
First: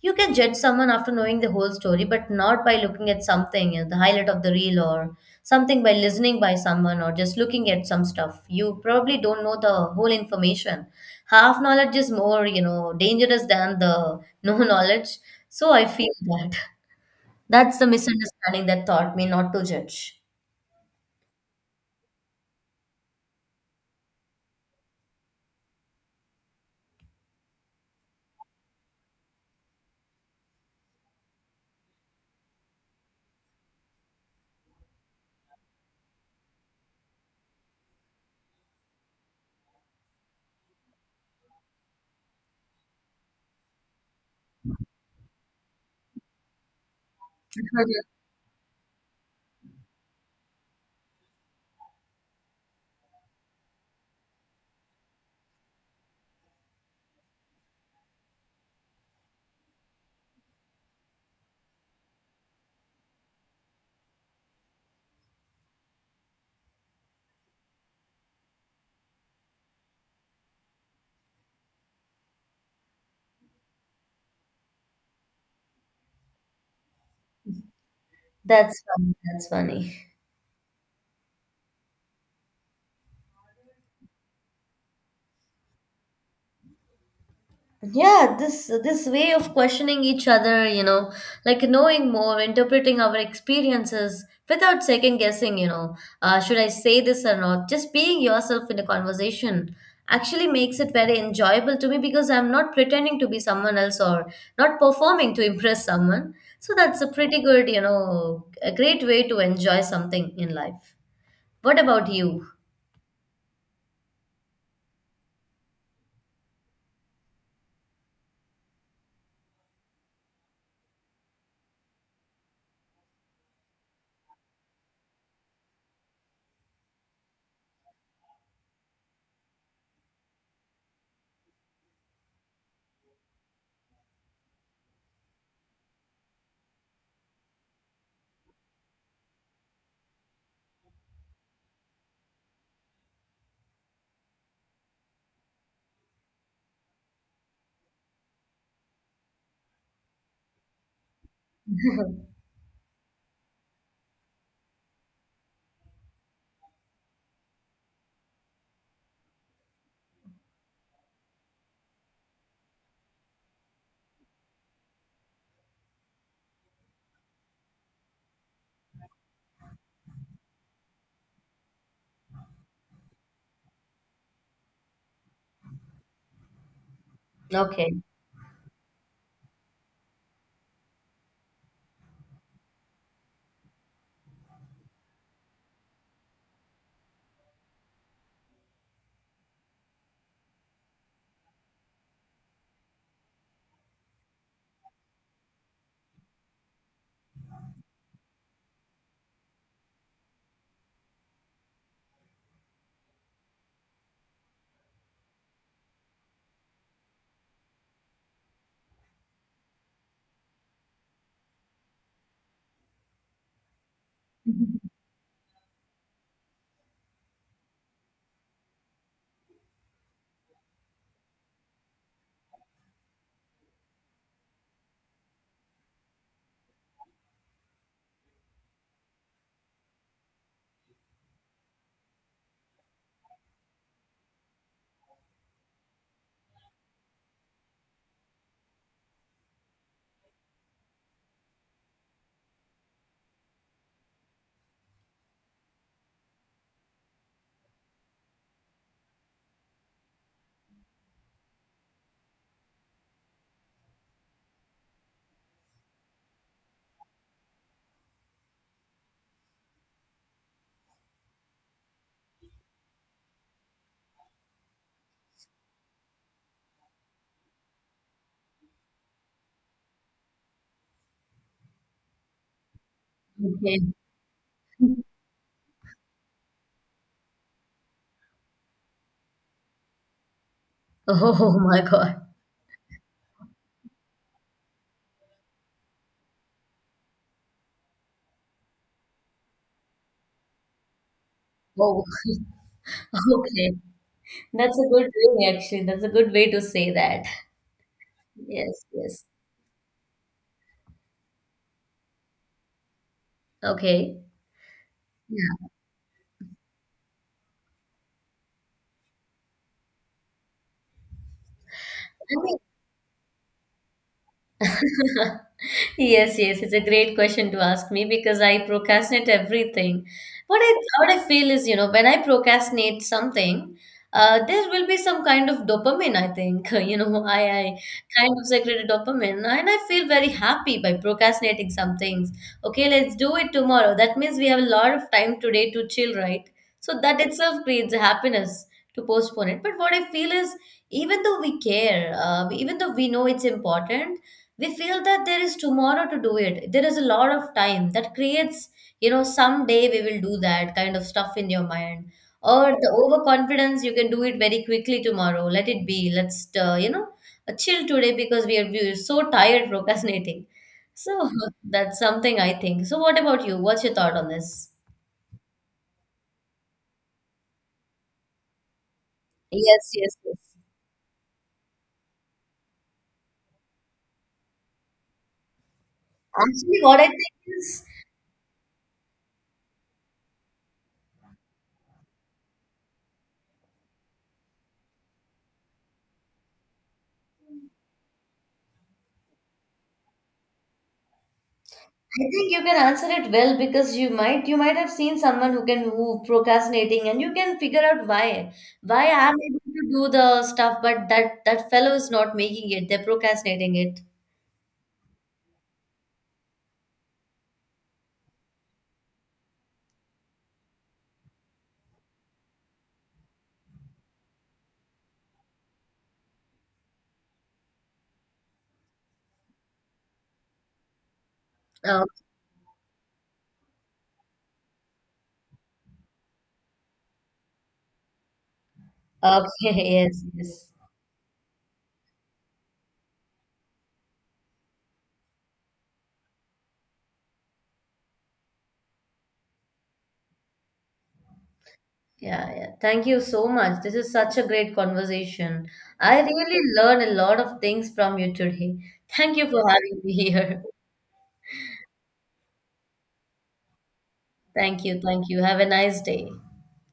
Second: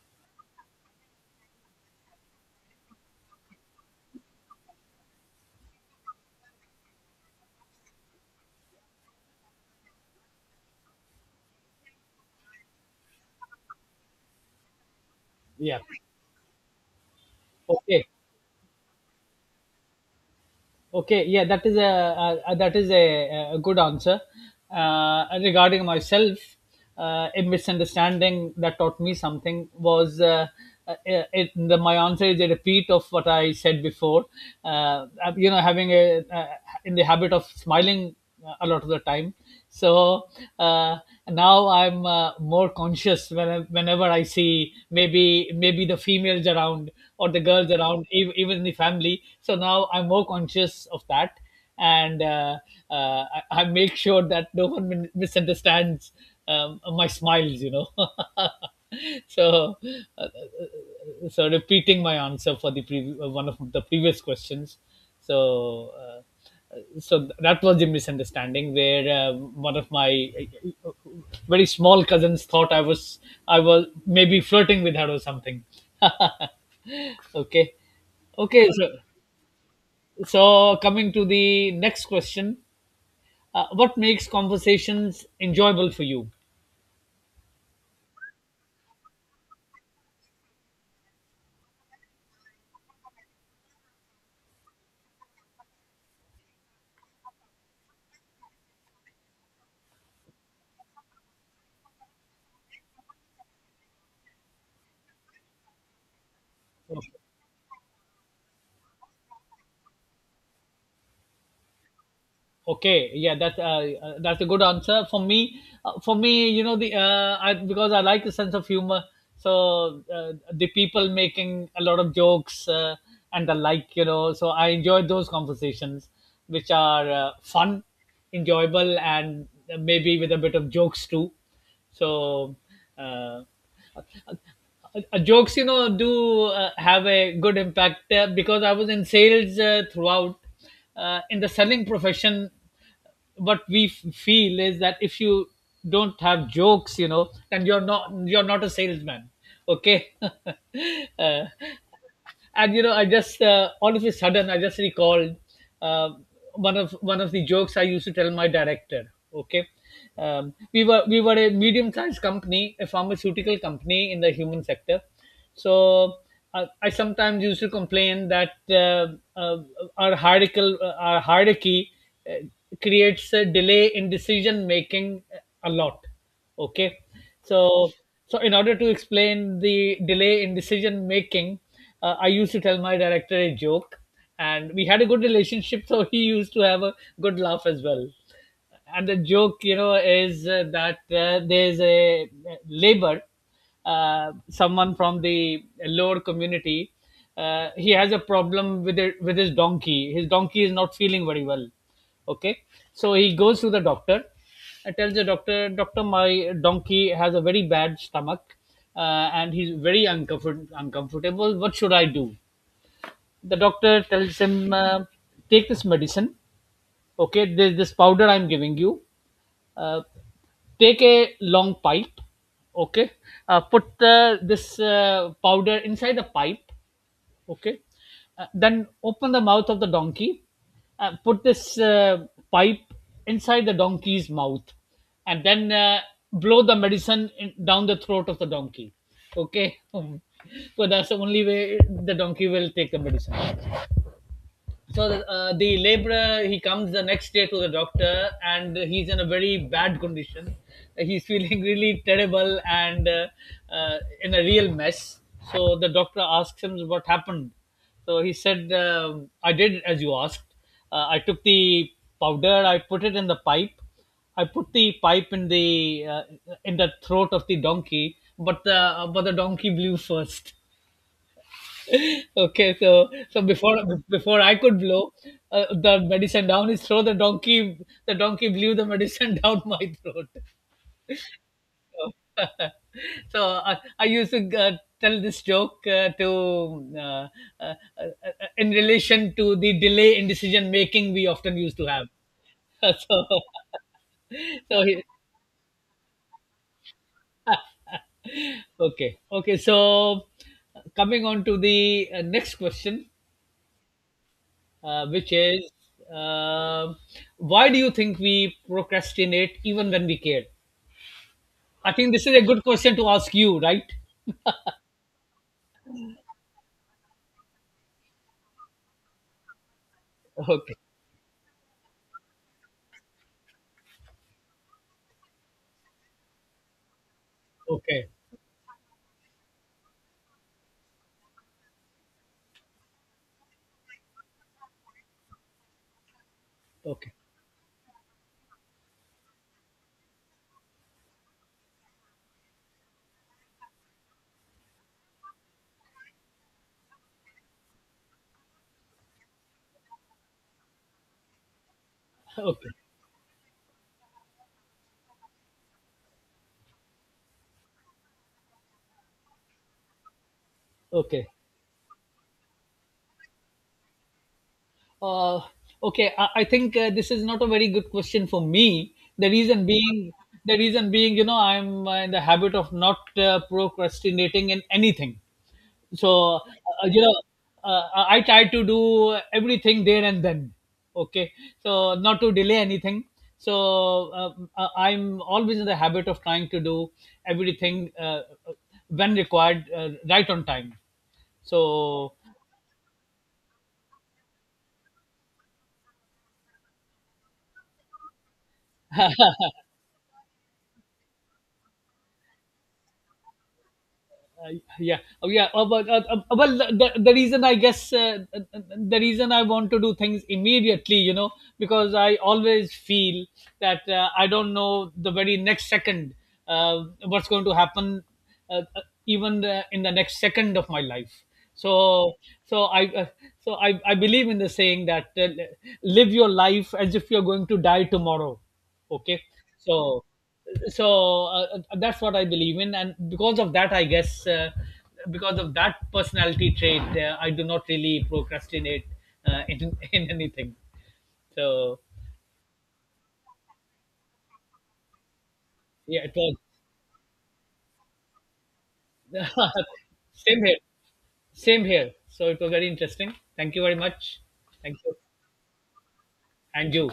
A: You can judge someone after knowing the whole story, but not by looking at something, the highlight of the reel or something, by listening by someone or just looking at some stuff. You probably don't know the whole information. Half knowledge is more, dangerous than the no knowledge. So
B: Yeah.
A: I feel that that's the
B: Okay.
A: misunderstanding that taught me not to judge.
B: Okay, yeah, that is a, that is a good answer. Regarding myself, a misunderstanding that taught me something was uh, uh, my answer is a repeat of what I said before. You know, having a in the habit of smiling a lot of the time, so uh, now I'm more conscious when, whenever I see maybe the females around or the girls around, even the family. So now I'm more conscious of that, and I make sure that no one misunderstands my smiles, you know. So uh, so repeating my answer for the one of the previous questions. So so that was the misunderstanding where one of my uh, very small cousins thought I was maybe flirting with her or something. Okay, okay,
A: That's
B: so,
A: funny. That's funny.
B: so coming to the next question, what makes conversations enjoyable for you?
A: Yeah, this way of questioning each other, like knowing more, interpreting our experiences without second guessing, should I say this or not? Just being yourself in a conversation actually makes it very enjoyable to me, because I'm not pretending to be someone else or not performing to impress someone. So that's a pretty good, a great way to enjoy something in life. What about you?
B: Okay, yeah, that's a good answer for me. For me, you know, because I like the sense of humor, so the people making a lot of jokes and the like, you know, so I enjoy those conversations, which are fun, enjoyable, and maybe with a bit of jokes too. So, uh, jokes, you know, do have a good impact because I was in sales throughout. In the selling profession, what we feel is that if you don't have jokes, you know, then you're not, you're not a salesman. Okay. And you know, I just all of a sudden I just recalled uh, one of one of the jokes I used to tell my director. Okay, we were a medium sized company, a pharmaceutical company in the human sector. So I sometimes used to complain that our hierarchy uh, creates a delay in decision making a lot. Okay,
A: Okay.
B: so, so in order to explain the delay in decision making, I used to tell my director a joke, and we had a good relationship. So he used to have a good laugh as well. And the joke, you know, is that there's a labor, someone from the lower community, he has a problem with it, with his donkey, his donkey is not feeling very well. Okay, so he goes to the doctor and tells the doctor, doctor, my donkey has a very bad stomach, and he's very uncomfortable, what should I do? The doctor tells him, take this medicine. Okay, there's this powder I'm giving you, uh, take a long pipe. Okay, put this powder inside the pipe. Okay, then open the mouth of the donkey, put this pipe inside the donkey's mouth, and then blow the medicine in, down the throat of the donkey. Okay. So that's the only way the donkey will take the medicine. So the laborer, he comes the next day to the doctor and he's in a very bad condition. He's feeling really terrible and in a real mess. So the doctor asks him, what happened? So he said, I did as you asked. I took the powder, I put it in the pipe, I put the pipe in the throat of the donkey, but the donkey blew first. Okay, so, so before
A: Okay.
B: before I could blow the medicine down his throat, the donkey, the donkey blew the medicine down my throat.
A: Oh my God.
B: So so I used to tell this joke to uh, uh, in relation to the delay in decision making we often used to
A: Oh,
B: have. So,
A: okay. That's
B: so
A: a
B: he-.
A: good way, actually. That's a good way to say that. Yes,
B: Okay,
A: yes.
B: okay, so coming on to the next question,
A: Okay.
B: which is uh, why do you think we procrastinate even when we care? I think this is a
A: Yeah.
B: good question to ask you, right?
A: Yes, yes, it's a great question to ask me because I procrastinate everything. What I
B: Okay,
A: what I feel is, when I procrastinate something, there will be some kind of dopamine, I think. I
B: okay,
A: kind of secrete dopamine, and I feel very happy by procrastinating some things. Okay, let's do it tomorrow. That means we have a lot of time today to chill, right? So
B: okay,
A: that itself creates happiness to postpone it. But what I feel is, even though we care, even though we know it's important, we feel that there is tomorrow to do it, there is a lot of time. That creates, someday we will do that kind of stuff in your mind, or
B: okay,
A: the overconfidence you can do it very quickly tomorrow, let it be. Let's uh, you know chill today, because we are so tired procrastinating.
B: okay.
A: So that's something I think. So what about you, what's your thought on this?
B: Uh, okay, I think this is not a very good question for me.
A: Yes, yes, yes.
B: The reason being, you know, I'm in the habit of not procrastinating in anything. So
A: Actually
B: uh,
A: what
B: you
A: I
B: know
A: think is,
B: I try to do everything there and then. Okay, so not to delay anything. So I'm always in the habit of trying to do everything uh, when required right on time. So
A: I think you can answer it well, because you might have seen someone who procrastinating, and you can figure out why I'm able to do the stuff but that fellow is not making it, they're procrastinating it.
B: uh, yeah, oh, yeah, well, the reason I guess the reason I want to do things immediately, you know, because I always feel that I don't know the very next second what's going to happen, uh, uh, even in the next second of my life.
A: Oh,
B: So so i uh, so I, I believe in the saying that live your life as if you're going to die tomorrow. Okay.
A: okay,
B: So,
A: yes, yes.
B: so that's what I believe in, and because of that, I guess because of that personality trait, I do not really procrastinate in, in anything. So,
A: Yeah, yeah. Thank you so much. This is such a great conversation.
B: yeah, it
A: I
B: was
A: really learned a lot of things from you today. Thank you for having me
B: same here,
A: here.
B: same here, so it was very interesting, thank you very much. Thank
A: Thank
B: you,
A: you, thank you. Have a nice day.
B: and you.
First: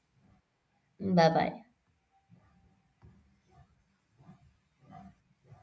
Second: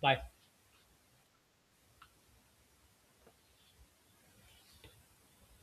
B: Bye.
A: Bye bye.